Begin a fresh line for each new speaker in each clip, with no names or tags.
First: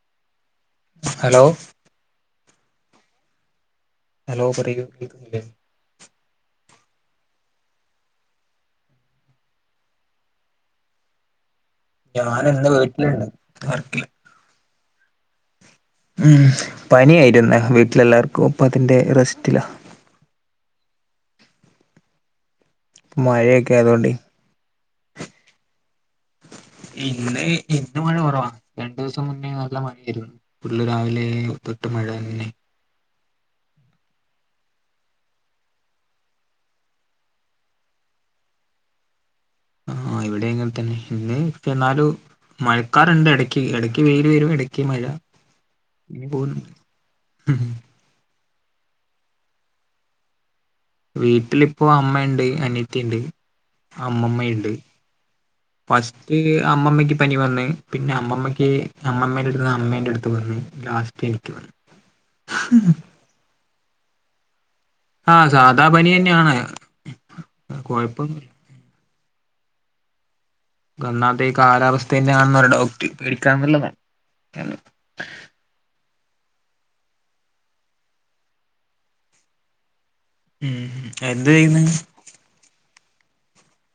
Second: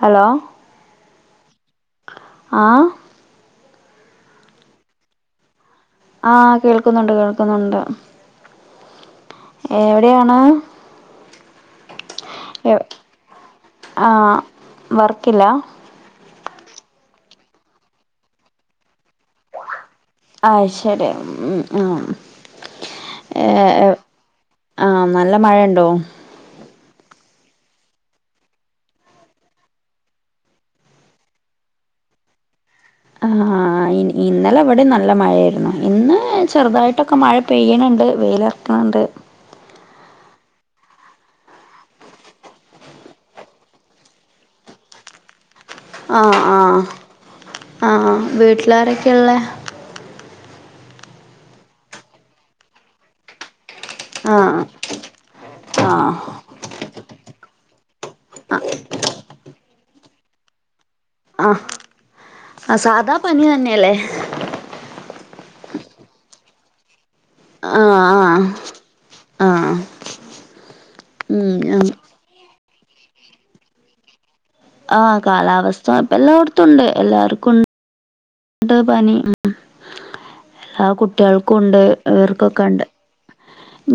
Hello.
Hello.
ആഹ്
hello പറയൂ കേൾക്കുന്നില്ലെ.
ആഹ് കേൾക്കുന്നുണ്ട് കേൾക്കുന്നുണ്ട്. എവിടെയാണ്.
ഞാന് ഇന്ന്
എവ്-
വീട്ടിലണ്ട് ഇന്ന് വർക്കില്ല.
വർക്കില്ല.
ഉം പനി ആയിരുന്നു വീട്ടിലെല്ലാവർക്കും അപ്പ അതിന്റെ റെസ്റ്റില്ല.
ആഹ് ശെരി ഉം ഉ
മഴയൊക്കെ അയതു കൊണ്ടേ
ആ നല്ല മഴ ഉണ്ടോ
ഇന്ന് ഇന്ന് മഴ കുറവാ രണ്ടു ദിവസം മുന്നേ നല്ല മഴയായിരുന്നു ഫുള്ള് രാവിലെ തൊട്ട് മഴ തന്നെ
അ ആഹ് ഇന്നലെ ഇവിടെ നല്ല മഴയായിരുന്നു ഇന്ന് ചെറുതായിട്ട് ഇടക്കൊക്കെ മഴ പെയ്യണണ്ട് വെയിലെറക്കണ് ണ്ട്
ആ ഇവിടെ ഇങ്ങനെ തന്നെ ഇന്ന് എന്നാലും മഴക്കാറുണ്ട് ഇടയ്ക്ക് ഇടക്ക് വെയിൽ വരും ഇടയ്ക്ക് മഴ ഇങ്ങനെ
ആഹ്
പോകുന്നു
ആഹ് ആഹ് വീട്ടിലാരൊക്കെയ ഇള്ളേ
വീട്ടിലിപ്പൊ അമ്മയിണ്ട് അനിത്തിണ്ട്
ആ
അമ്മമ്മയുണ്ട് ഫസ്റ്റ് അമ്മമ്മയ്ക്ക് പനി വന്ന്‌ പിന്നെ അമ്മമ്മയ്ക്ക് അമ്മമ്മയുടെടുത്ത് അമ്മേന്റെ അടുത്ത് വന്ന് ലാസ്
അ സാദാ പനി തന്നെയല്ലേ
ആ സാദാ പനി തന്നെയാണ്
ആഹ്
കൊഴപ്പൊന്നു
ആഹ് ആഹ്
ഒന്നാമത്
ഉം
ഈ
ഉം
കാലാവസ്ഥന്റെയാണെന്ന് ഒരു ഡൗട്ട് പേടിക്കാനൊന്നും ഇല്ലെന്നേ
ആ കാലാവസ്ഥ ഇപ്പ എല്ലായിടത്തും ഉണ്ട് എല്ലാവർക്കും ഉ ണ്ട് പനി എല്ലാ
ഉം എന്ത്
കുട്ടികൾക്കുണ്ട്
ചെയ്യുന്ന്
ഇവർക്കൊക്കെണ്ട്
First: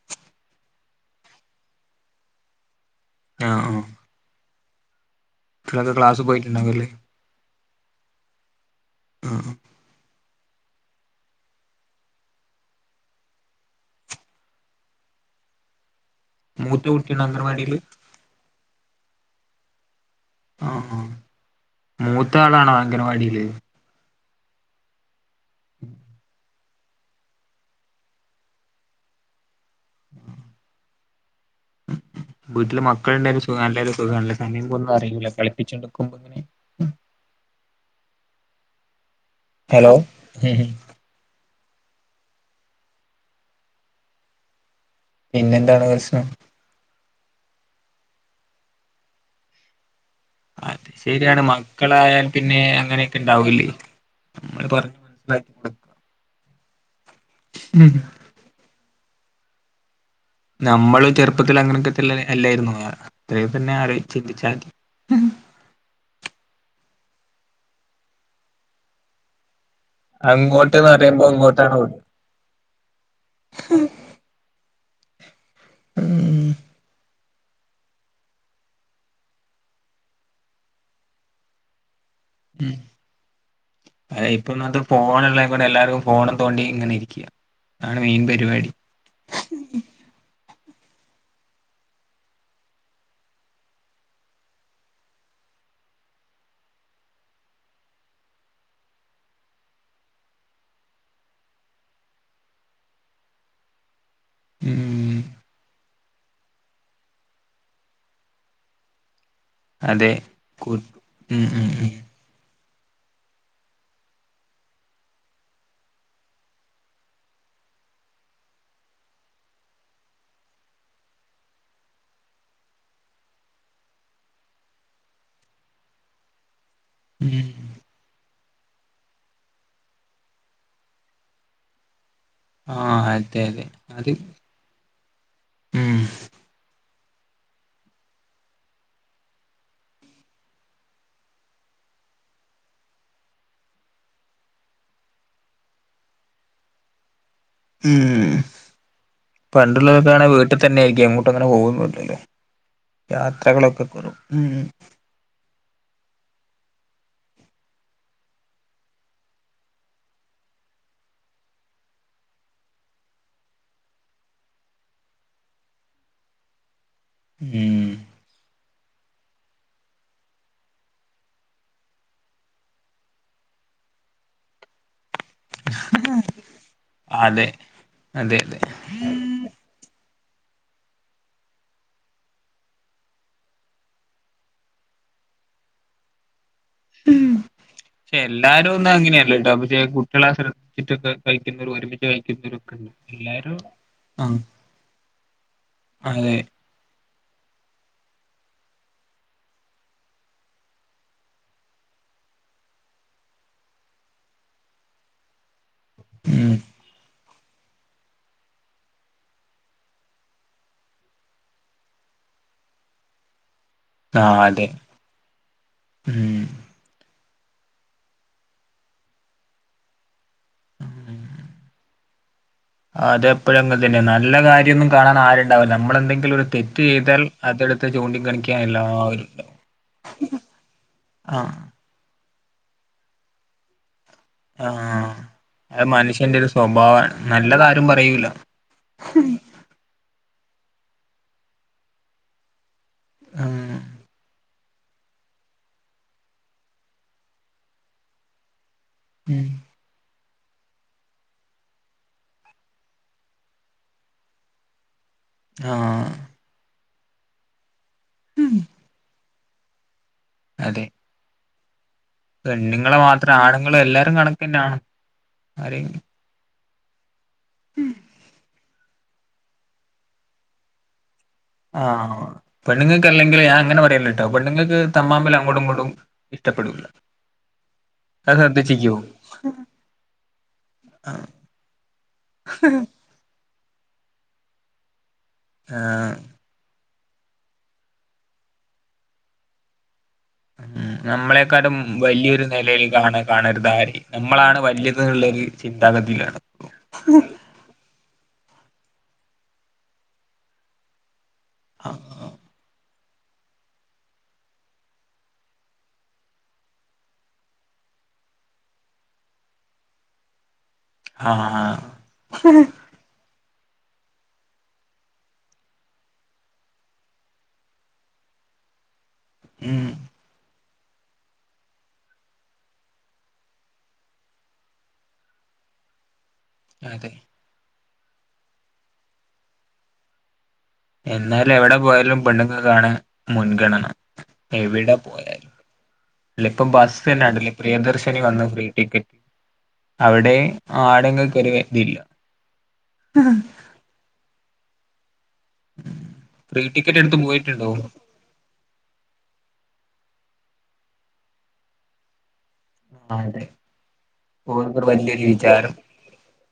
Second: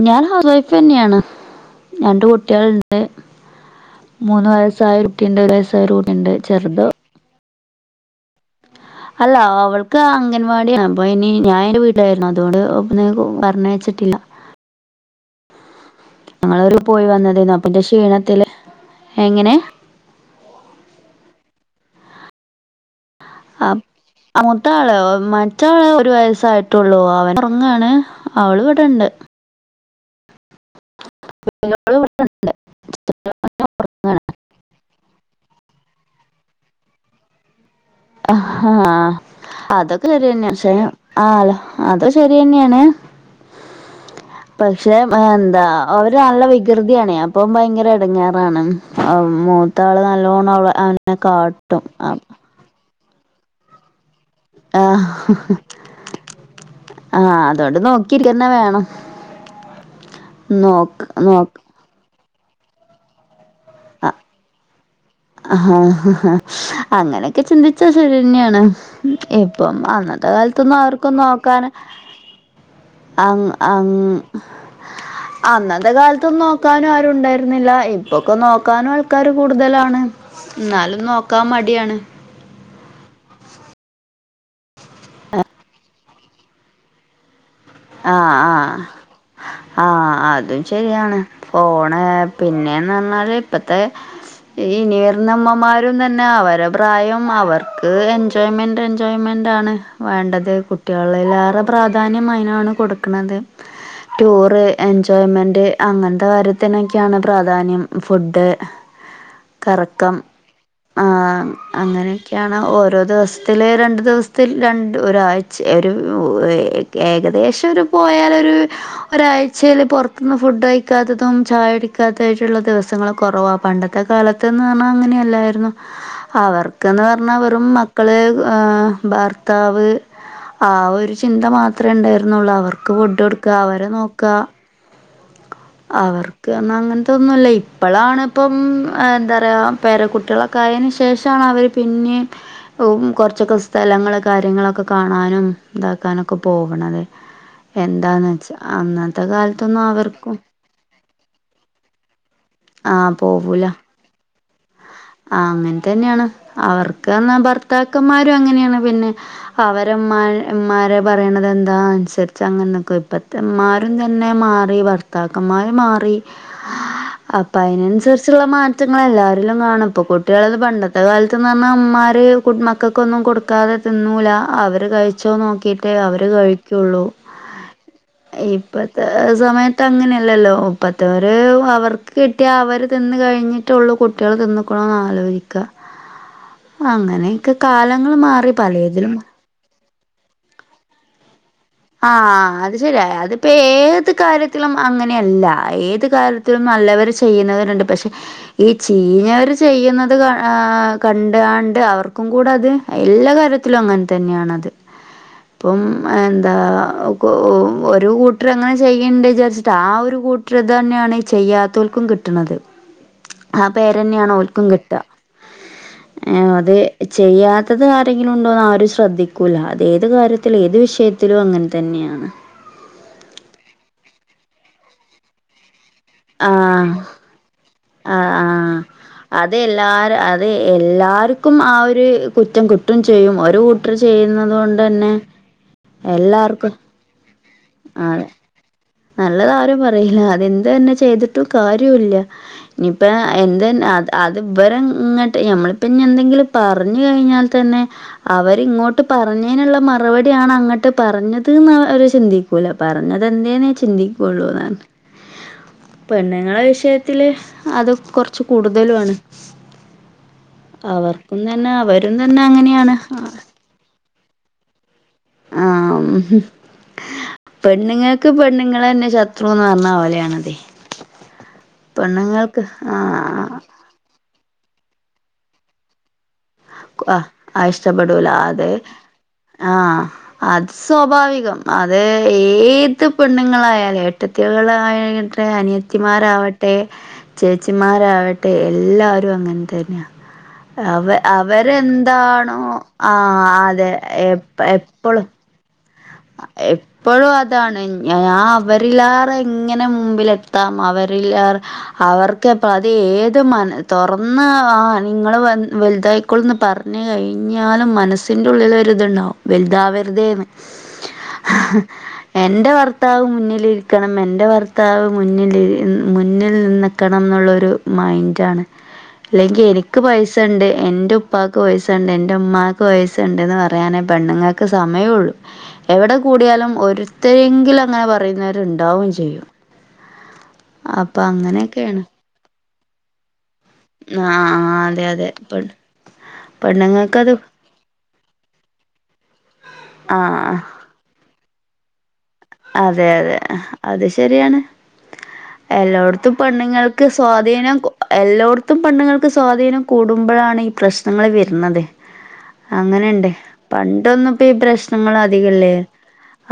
ഞാൻ ഹൗസ് വൈഫ് തന്നെയാണ് രണ്ട് കുട്ടികളുണ്ട്
ആഹ്
മൂന്ന് വയസ്സായ കുട്ടി ഉണ്ട് ഒരു വയസ്സായ
കുട്ടികളൊക്കെ ക്ലാസ്
ഒരുകുട്ടിയുണ്ട് ചെറുത്
പോയിട്ടുണ്ടാവുല്ലേ
അല്ല
ആഹ്
അവൾ ക്ക് അംഗൻവാടിയാണ് അപ്പൊ അയിനി ഇഞാൻ എന്റെ വീട്ടിലായിരുന്നു അതോണ്ട് പറഞ്ഞയച്ചിട്ടില്ല [inaudible] ഞങ്ങളൊരു
മൂത്ത
പോയി
കുട്ടിയാണോ
വന്നതേന്നു
അംഗൻവാടിയില്
അപ്പന്റെ ക്ഷീണത്തില് എങ്ങനെ?
മൂത്ത ആളാണോ അംഗൻവാടില്?
അപ് മൂത്ത ആളോ മറ്റെ ആള് ഒരു വയസ്സായി ട്ടൊള്ളൂ അവനൊറങ്ങാണ് അവള് ഇവിടണ്ട്
[inaudible]
[unintelligible]
വീട്ടില് മക്കളുണ്ടേലും സുഖാണല്ലെ അത് സുഖാണല്ലെ സമയം പോകുന്ന അറിയില്ല കളിപ്പിച്ച് എടുക്കും
അഹാ
ഹലോ
അതൊക്കെ ശരി തന്നേ പക്ഷേ ആഹ് അത് ശെരി തന്നേണ് പക്ഷെ എന്താ
പിന്നെന്താണ് പ്രശ്നം
ഒരാളടെ വി- കൃതിയാണ് അപ്പം ഭയങ്കര എടങ്ങേറാണ് അപൊ മോ ത്താള് നല്ലോണം അവള
അത്
അവനെ
ശരിയാണ്
കാട്ടും അ
മക്കളായാൽ പിന്നെ അങ്ങനെയൊക്കെ ഉണ്ടാവൂല്ലേ നമ്മള് പറഞ്ഞ് മനസ്സിലാക്കി കൊടു
ആ അതോണ്ട് നോക്കിക്കന്നെ വേണം നോക്ക്
നമ്മള്
നോക്ക്
ചെറുപ്പത്തില് അങ്ങനെയൊക്കെ തന്നെ അല്ലായിരുന്നു അത്രയും തന്നെ ആലോ ചിന്തിച്ചാ മതി
അഹ ഹ ഹ അങ്ങനെയൊക്കെ ചിന്തിച്ചാ ശരി തന്നെയാണ് ഇപ്പം അന്നത്തെ കാലത്തൊന്നും
അങ്ങോട്ട്ന്ന്
ആർക്കും
പറയുമ്പോ
നോക്കാന്
ഇങ്ങോട്ടാണ് ഓടുക
അങ് അങ് അന്നത്തെ കാലത്തൊന്നും
ഉം
നോക്കാനും ആരും ഉണ്ടായിരുന്നില്ല ഇ പ്പൊക്കെ നോക്കാനും ആൾക്കാര് കൂടുതലാണ് ഇന്നാലും നോക്കാൻ മടിയാണ്
ഉം അയിനിപ്പൊ ഒന്നാമത്തത് ഫോണ് ഉള്ളതുക്കൊണ്ട് എല്ലാരും ഫോണും തോണ്ടി ഇങ്ങനെ ഇരിക്ക
ആഹ് ആഹ് ആ അതും ശരിയാണ് ഫോണ് പിന്നേന്ന് പറഞ്ഞാല് ഇപ്പത്തെ ഇനി വരുന്ന അമ്മമാരും തന്നെ അവരെ പ്രായം അവർക്ക് എൻ - ടേൺമെന്റ് എൻജോയ്മെന്റ് ആണ് വേണ്ടത് കുട്ടികളിൽ ഏറെ പ്രാധാന്യം അയിനാണ് കൊടുക്ക്ണത് ടൂറ്
ഉം
എൻജോ- ടേൺമെന്റ് അങ്ങനത്തെ കാര്യത്തിനൊക്കെയാണ് പ്രാധാന്യം ഫുഡ്
അതെ
കറക്കം
കു ഉം
ആഹ്
ഉം ഉം
അങ്ങനെ. ക്കെയാണ്. ഓരോ ദിവസത്തില്, രണ്ട് ദിവസത്തിൽ, രണ്ട് ഒരാഴ്ച ഒരു ഏകദേശം ഏറിപ്പോയാലൊര്. ഒരാഴ്ചയില് പൊർത്ത്ന്ന് ഫുഡ് കഴിക്കാത്തതും ഛായുടിക്കാത്തായിട്ട്ള്ള ദിവസങ്ങള് കൊറവാ പണ്ട ത്തെ കാലത്ത്ന്ന് പറഞ്ഞാ അങ്ങനെയല്ലായിരുന്നു അവർക്ക്ന്ന് പറഞ്ഞാ
ഉം
വെറും മ ക്കള് ആ ഭർത്താവ് ആ ഒരു ചിന്ത മാത്രേ ഉണ്ടാ ന്നൊള്ളൂ അവർക്ക്
ആഹ് അതെ
ഫുഡോട്ക്കാ
അതെ അത്
അവരെനോക്കാ.
ഉം
അവർക്ക് പറഞ്ഞ അങ്ങൻത്തൊന്നു അല്ലയ് ഇപ്പളാണ്പ്പം എന്താ പറയാ പേര കുട്ട്യാളൊ ക്കായേന് ശേഷാണ് അവര് പിന്നിം. ഉം കൊർച്ചൊക്കെ സ്ഥലങ്ങള് കാര്യങ്ങളൊക്കെ കാണാനും താക്കാനൊക്കെ പോവണത്.
ഉം
എന്താന്ന് വെച്ചാ അന്നത്തെ കാലത്തൊന്നും അവർ.
തന്നെയായിരിക്കും എങ്ങോട്ടും അങ്ങനെ പോവൊന്നുല്ലല്ലോ
ആ
യാത്രകളൊക്കെ കൊറ ഉം.
ആഹ് അങ്ങൻതന്ന്യാണ് അവർക്ക് പർഞ്ഞാ ഭർത്താക്കന്മാരും അങ്ങനേണ് പിന്നെ. അവരെമ്മാ മ്മാരെ പറിണതെന്താ അൻസര്ച്ചങ്ങനെ നിക്കും ഇപ്പത്തെ മ്മാ രും തന്നെ മാറി ഭർത്താക്കമ്മാര് മാറി.
ഉം
അപ്പയ്നൻസര്ച്ച്ള്ള മാറ്റങ്ങള് എല്ലാരിലും കാണും. ഇപ്പൊ കുട്ട്യാള് പണ്ടത്തെ കാലത്ത്ന്ന്ർഞ്ഞാ ഇമ്മാര് കു മക്കക്കൊന്നും കൊട്ക്കാതെ തിന്നൂല അവര്. കഴിച്ചോ നോക്കീട്ടേ അവര് കഴിക്കുള്ളൂ
അതെ അതെ അതെ
ഇപ്പത്തെ സമയ ത്തങ്ങനെയല്ലല്ലോ ഇപ്പത്തവര് അവർക്ക് കിട്ടിയാ അവര് തിന്ന് കഴിഞ്ഞിട്ടുള്ളൂ കുട്ട്യള് തിന്നു. ക്കോ ആലോയ്ക്ക അങ്ങനെക്കെ കാലങ്ങള് മാറി പലേതിലും.
രണ്ടാമത്തെയാക്ക് കു ട്ട്യളെ. [unintelligible] [unintelligible]
ആഹ് അത് ശര്യ അതിപ്പ ഏത്
ആഹ്
കാര്യത്തിലും അങ്ങനെയല്ല ഏത്
അതെ
കാര്യത്തിലും. നല്ലവര് ചെയ്യ്ന്നവര്ണ്ട് പക്ഷെ. ഈ ചീഞ്ഞവര് ചെയ്യ്ന്നത് ക ആ കണ്ട് കാണ്ട് അവർക്കും കൂടെ അത്. എല്ലാ കാര്യത്തിലും അങ്ങൻതന്നെയാണത് ഇപ്പം എന്താ.
ഉം
കു ഊ ഒരു കൂട്ടര് അങ്ങനെ ചെയ്യ്ണ്ട് വിചാരിച്ചിട്ട് ആ ഒരു കൂട്ട്ര് തന്നെയാണ് ഈ ചെയ്യാത്തോൽക്കും കിട്ട്ണത്. ആ പേരെന്നേണ്
ആഹ്
ഓൽക്കും
അതെ
കിട്ടാ ഏ
ഉം
അത്. ചെയ്യാത്തത് ആരെങ്കിലുണ്ടോന്ന് ആരും ശ്രദ്ധിക്കൂല്ല അത് ഏത് കാര്യ ത്തില് ഏത് വിഷയത്തിലും അങ്ങൻതന്നെയാണ്.
അതെപ്പഴും അങ്ങെൻതന്നെ നല്ല കാര്യൊന്നും കാണാൻ ആരു ണ്ടാവൂല നമ്മളെന്തെങ്കിലും ഒര് തെറ്റ്
ആഹ്
ചെയ്താൽ അതെടുത്ത് ചൂണ്ടിക്കാണിക്കാനെല്ലാവരു
ഇത് എല്ലാര അതെ എല്ലാർക്കും ആ ഒരു കുറ്റം കിട്ടും ചെയ്യും ഒരു കൂട്ടർ ചെയ്യുന്ന. അതുകൊണ്ടെന്നെ
ആഹ് അത് മനുഷ്യന്റെ ഒരു
എല്ലാർക്കും.
സ്വഭാവമാണ് നല്ലതാരും പറയൂല.
നല്ലതാരും പറയില അതെന്ത് തന്നെ ചെയ്തിട്ടും കാര്യുല്ല. ഞ്ഞിപ്പെ എന്തെൻ
ആഹ്
അത് അത്. ഇവരെ ഇങ്ങട്ട് ഞമ്മളിപ്പഞ്ഞെന്തെങ്കിലും പറഞ്ഞ് കഴിഞ്ഞാൽ തന്നെ അവരിങ്ങോ ട്ട്
ഉം
പറഞ്ഞേന്ള്ള മറുപടി ആണങ്ങട്ട് പറഞ്ഞത് ന്ന് അവര് ചിന്തിക്കൂല പറഞ്ഞതെന്തേന്ന് വെച്ച. ചിന്തിക്കുള്ളൂന്നാണ്
ആഹ്
പെണ്ണ്ങ്ങളെ വിഷയത്തില് അതൊ കൊർച്ച്
ഉം
കൂടുതലു ആണ്.
അതെ
അവർക്കും തന്നെ അവരും തന്നെ അങ്ങനെയാണ്.
ഇങ്ങളെല്ലാരും കണ്ക്കെന്നാണ് ആരെ
ഉം പെണ്ണ്ങ്ങക്ക് പെണ്ണ്ങ്ങളെന്നെ ശ ത്രുന്ന് പറഞ്ഞ പോലേയാണതേ.
ആഹ് പെണ്ണ്ങ്ങക്ക് അല്ലെങ്കിലെ
ആ
ഞാൻ അങ്ങനെ പറയല്ലട്ടോ പെണ്ണ്ങ്ങക്ക് തമ്മ് മ്മ്ല് അങ്ങോടും ഇങ്ങോടും. ഇഷ്ടപ്പെടൂല.
കു ആഹ് ആ ഇഷ്ടപ്പെടൂല അതെ. ആഹ്. അത്
ആഹ്
സ്വാഭാവികം. അത് ഏത് ത്തെ പെണ്ണങ്ങളായാല് ഏട്ടത്തികളായട്ടെ അനിയത്തിമാരാവ ചേച്ചിമാരാവട്ടെ എല്ലാരും അങ്ങൻതന്ന്യ
ഉം
അവ
നമ്മളെക്കാട്ടും വലിയൊരു
അവരെന്താണോ
നിലയിൽ കാണ
ആഹ് അതെ എപ്പൊ എപ്പളും
ചിന്താഗതില്ല
എപ്പഴും അതാണ് ഞാ അവരിലേറെ എങ്ങനെ മുമ്പിലെത്താം അവര് [unintelligible] അവർക്കേപാ ഏത് മൻ തൊർന്ന് ആഹ് നിങ്ങള് വലുതായിക്കോള്ന്ന് പറ് കഴിഞ്ഞാലും മനസ്സിന്റെ ഉള്ളിലൊര് ഇത്ണ്ടാവും വല്താവര്തേന്ന്
ആഹ്
എന്റെ വർ ഭർത്താവ് മുന്നിലിരിക്കണം എൻ്റെ ഭർത്താവ് മുന്നിലി മുന്നിൽ നിക്കണംന്ന്ള്ളൊരു മൈൻഡാണ് ഇല്ലെങ്കി
ഉം
എനിക്ക് പൈസ പൈസണ്ട് എൻ്റെ ഉപ്പാക്ക് പൈസ്സണ്ട് എൻ്റെ ഉമ്മാക്ക് പൈസ്സണ്ട്ന്ന് പറയാനെ പെണ്ണുങ്ങക്ക് സമയൊള്ളു എവ്ടെ കൂടിയാലും
അതെ
ഒരുത്തരെങ്കിലും അങ്ങനെ പറയുന്നവരുണ്ടാവും ചെയ്യും അപ്പം
എന്നാലും എവ്ടെ
അങ്ങനെയൊക്കെയാണ്
പോയാലും പെണ്ണുങ്ങക്കാണ് മുൻഗണന
ആഹ് ആഹ് അതെ അതെ പെണ്ണ്
ഇപ്പൊ ബസ്സെന്നെ
പെണ്ണുങ്ങൾക്കത്
കണ്ടില്ലെ പ്രിയദർശിനി വന്ന് ഫ്രീ ടിക്കറ്റ്
ആ
അവ്ടെ ആണുങ്ങക്കൊരുവെ ഇതില്ല
അതെ അതെ അത് ശരിയാണ് എല്ലോട്ത്തും
ഫ്രീ ടിക്കറ്റ്
പെണ്ണുങ്ങൾക്ക്
എടുത്ത് പോയിട്ടുണ്ടോ
സ്വാധീനം എല്ലോട്ത്തും പെണ്ണുങ്ങൾക്ക് സ്വാധീനം കൂടുമ്പഴാണ് ഈ പ്രശ്നങ്ങള് വെർന്നത്
ആ
അങ്ങനെണ്ട്
അതെ
പണ്ടൊന്നും ഈ
ഓർക്കൊരു വലിയൊരു
പ്രശ്നങ്ങളധികല്ലേ
വിചാരം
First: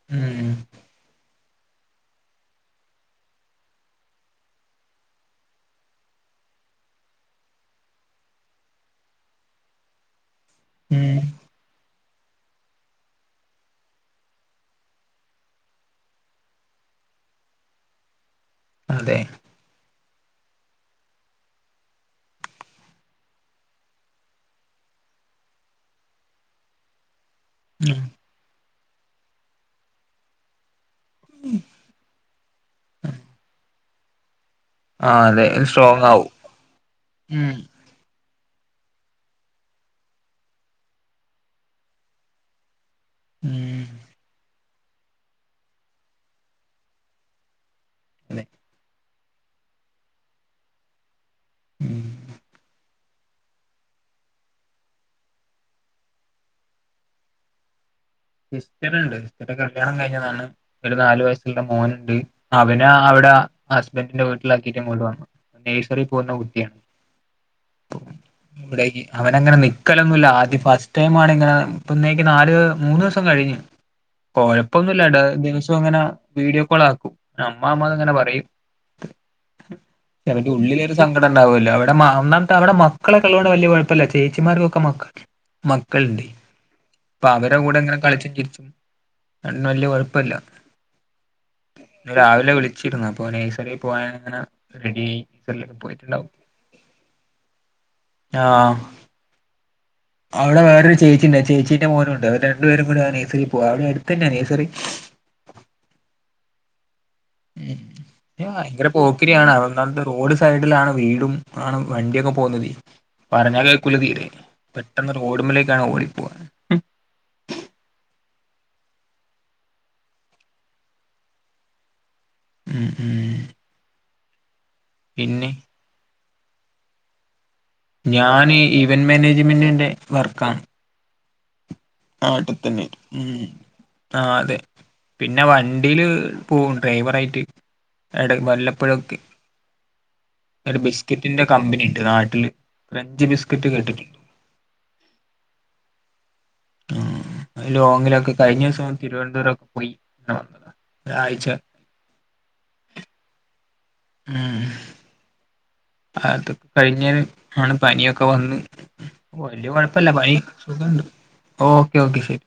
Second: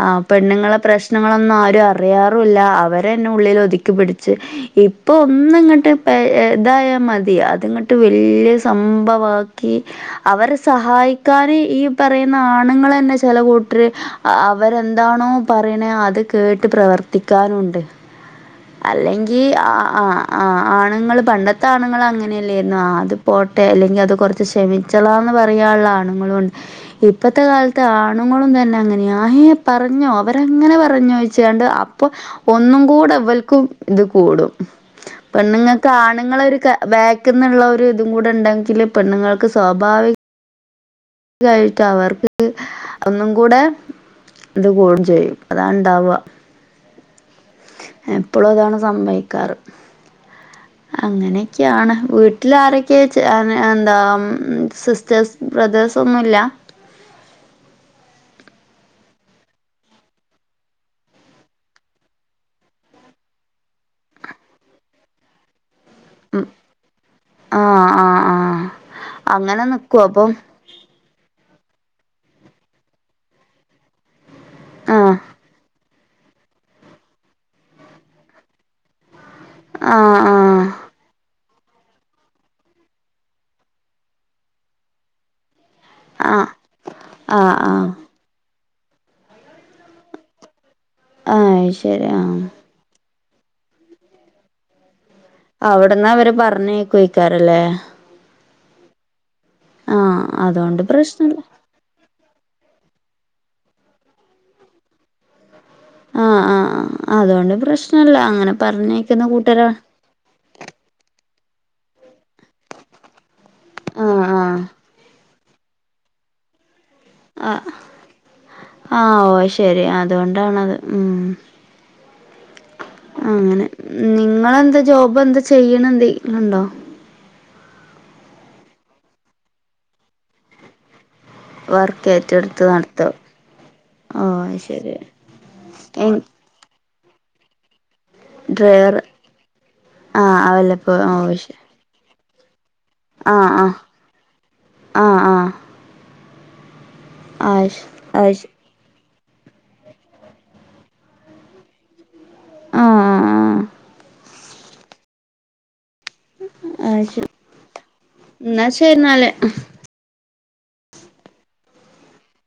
ആഹ്
ഉം
പെണ്ണുങ്ങളെ പ്രശ്നങ്ങളൊന്നും ആരും അറിയാറുല്ല അവരെന്നെ ഉള്ളിൽ ഒതുക്കി പിടിച്ച് ഇ പ്പൊന്ന്ങ്ങ്ട്ട് പെ ഇതായ മതി അത്ങ്ങ്ട്ട് വല്യ സംഭവാക്കി അവരെ
ഉം
സഹായിക്കാന് ഈ പറയുന്ന ആണുങ്ങളന്നെ ചെല കൂട്ട്ര് അവരെന്താണോ പറയ്ണെ അത് കേട്ട് പ്രവർത്തിക്കാനുണ്ട്
അതെ
അല്ലെങ്കി ആഹ് ആഹ് ആഹ് ആഹ് ആണുങ്ങള് പണ്ടത്തെ ആണുങ്ങള അങ്ങനെല്ലെര്ന്നു ആഹ് അത് പോട്ടെ അല്ലെങ്കി അത് കൊറ്ച്ച് ക്ഷമി ച്ചളാന്ന് പറയാള്ള ആണുങ്ങളുണ്ട് ഇപ്പത്തെ കാലത്ത്
ഉം
ആണുങ്ങളും തന്നെ അങ്ങനെയ അയ് പറഞ്ഞോ അവ അങ്ങനെ പറഞ്ഞോ ചോയ്ച്ചാണ്ട് അപ്പൊ ഒന്നുംകൂട ഇവൽക്കും ഇത് കൂടും
ആ അതെ
പെണ്ണുങ്ങക്ക്
സ്ട്രോങ് ആവും
അണ്ങ്ങളെ ഒരു ക
ഉം
ബേക്ക്ന്നുള്ളൊര് കൂടെണ്ടെങ്കില് പെണ്ണുങ്ങൾക്ക് സ്വാഭാവിക കാഴിട്ട് അവർക്ക് ഒന്നും കൂടെ
ഉം
ഇത് കൂടും ചെയ്യും അതാണ്ടാവ
അതെ
എപ്പളും അതാണ് സംഭവിക്കാറ് അങ്ങനെയെക്ക്യാണ്
ഉം
വീട്ടില് ആരെ ക്കെ എന്താ സിസ്റ്റേഴ്സ് ബ്രദേഴ്സൊന്നുല്ല
സിസ്റ്ററ്ണ്ട് സിസ്റ്ററെ കല്യാണം കഴിഞ്ഞതാണ് ഒരു നാലുവയസ്സുള്ള മോനുണ്ട് അവനെ അവ്ടെ ഹസ്ബൻഡിന്റെ വീട്ടിലാക്കീറ്റ് [unintelligible] വന്നു നെഴ്സറി പോവുന്ന
ഉം
കുട്ട്യ
ആ ആ ആ
കയ്ഞ്ഞ് അവനങ്ങനെ
അങ്ങനെ നിക്കുവോ
നിക്കലൊന്നുല്ല
അപ്പം
ആദ്യ ഫ ട്ടൈമാണ് ഇങ്ങനെ ഇപ്പന്നേക്ക് നാല് മൂന്നൂസം കഴിഞ്ഞ് കൊഴ
ആ
പ്പൊന്നുല്ല ദിവസൊങ്ങന വീഡിയോ കോൾ ആക്കും അമ്മ അമ്മാന്ന് ഇങ്ങന പറയും
ആ ആ
അല്ലെങ്കി ഉള്ളില് സങ്കടണ്ടാവുല്ലോ അവടെ മ ഒന്നാമത്ത് അവടെ മക്കളെക്കെള്ളോണ്ട് വല്ല്യ കോഴപ്പല്ല ചേച്ചിമാർക്കൊക്കെ മക്ക മക്കൾണ്ടേ
ആ
പ്പൊ
ആ ആ ആ
അവരെകൂടെങ്ങനെ കളിച്ചുംചിരിച്ചും അതോണ്ട്ന്നേ വല്ല്യ കൊഴപ്പല്ല
അത് ശരി ആ
രാവിലെ വിളി ച്ചിരുന്നു അപ്പോ നെയ്സറി പോവാൻങ്ങനെ റെഡിയി
അവ്ടന്ന് അവര് പറഞ്ഞേയ്ക്ക്വക്കാരലേ
ആ
ആ
അവടെ
അതുകൊണ്ട്
വേറൊരു
പ്രശ്നമില്ല
ചേച്ചീണ്ട് ചേച്ചീ ന്റെ മോനുണ്ട് അവര് രണ്ടുപേരും കൂടെ നേഴ്സറി പോവാ അവടെടുത്തന്നേ നേയ്സറി
ആ ആ ആഹ് അതോണ്ട്
ഉം
പ്രശ്നല്ല അങ്ങനെ
ഭയങ്കര
പറഞ്ഞേക്കുന്ന
പോക്കിരിയാണ്
കൂട്ടരാ
ഒന്നാമത്തെ റോഡ് സൈഡിലാണ് വീടും ആണ് വണ്ടിയൊക്കെ പോന്നില്ല്യ പറഞ്ഞാ കേക്കൂല
ആ
തീരെ
ആ
പെട്ടെന്ന് റോഡിമ്മേലേക്കാണ് ഓടിപ്പോകാ
ആ ആ ഓ ശരി അത്കൊണ്ടാണത് ഉം
ഉം ഉം
അങ്ങനെ നിങ്ങളെന്താ ജോബ് എന്താ
പിന്നെ
ചെയ്യണ എന്തി [unintelligible] ണ്ടോ
ഞാന് ഇവന്റ് മാനേജ്മെന്റിന്റെ വർക്കാണ്
വർക്ക്
നാട്ടി
ഏറ്റെടുത്ത്
തന്നെ
നടത്തോ
മ്
ഓ
ആ അതെ
ശരി
പിന്നെ
എ
വണ്ടില് - പോവും ഡ്രൈവറായിട്ട് എടെ
ഡ്രൈവർ
വല്ലപ്പഴൊക്കെ
ആ വല്ലപ്പോ ഓ
ബിസ്കറ്റിന്റെ
ശരി
കമ്പനി ണ്ട് നാട്ടില് ക്രഞ്ച്
ആ ആ
ബിസ്ക്കറ്റ് കേട്ടിട്ടുണ്ട്
ആ ആ ആ
ഉ
ആ
ലോങ്ങിലൊക്കെ കയ്ഞ്ഞ സം തിരുവനന്തപുരം ഒക്കെ പോയി ന്നെ വന്നതാ ഒരായ്ച്ച
ആ ആ ആ
മ് മ് അതൊക്കെ
ആ
കയ്ഞ്ഞേല് ആണ് പനിയൊക്കെ വന്ന്
എന്നാ ശരി എന്നാല്
പ്പ വല്ല്യ കൊഴപ്പ് പ്പല്ല പനി സുഖണ്ട് ഓക്കേ ഓക്കെ ശരി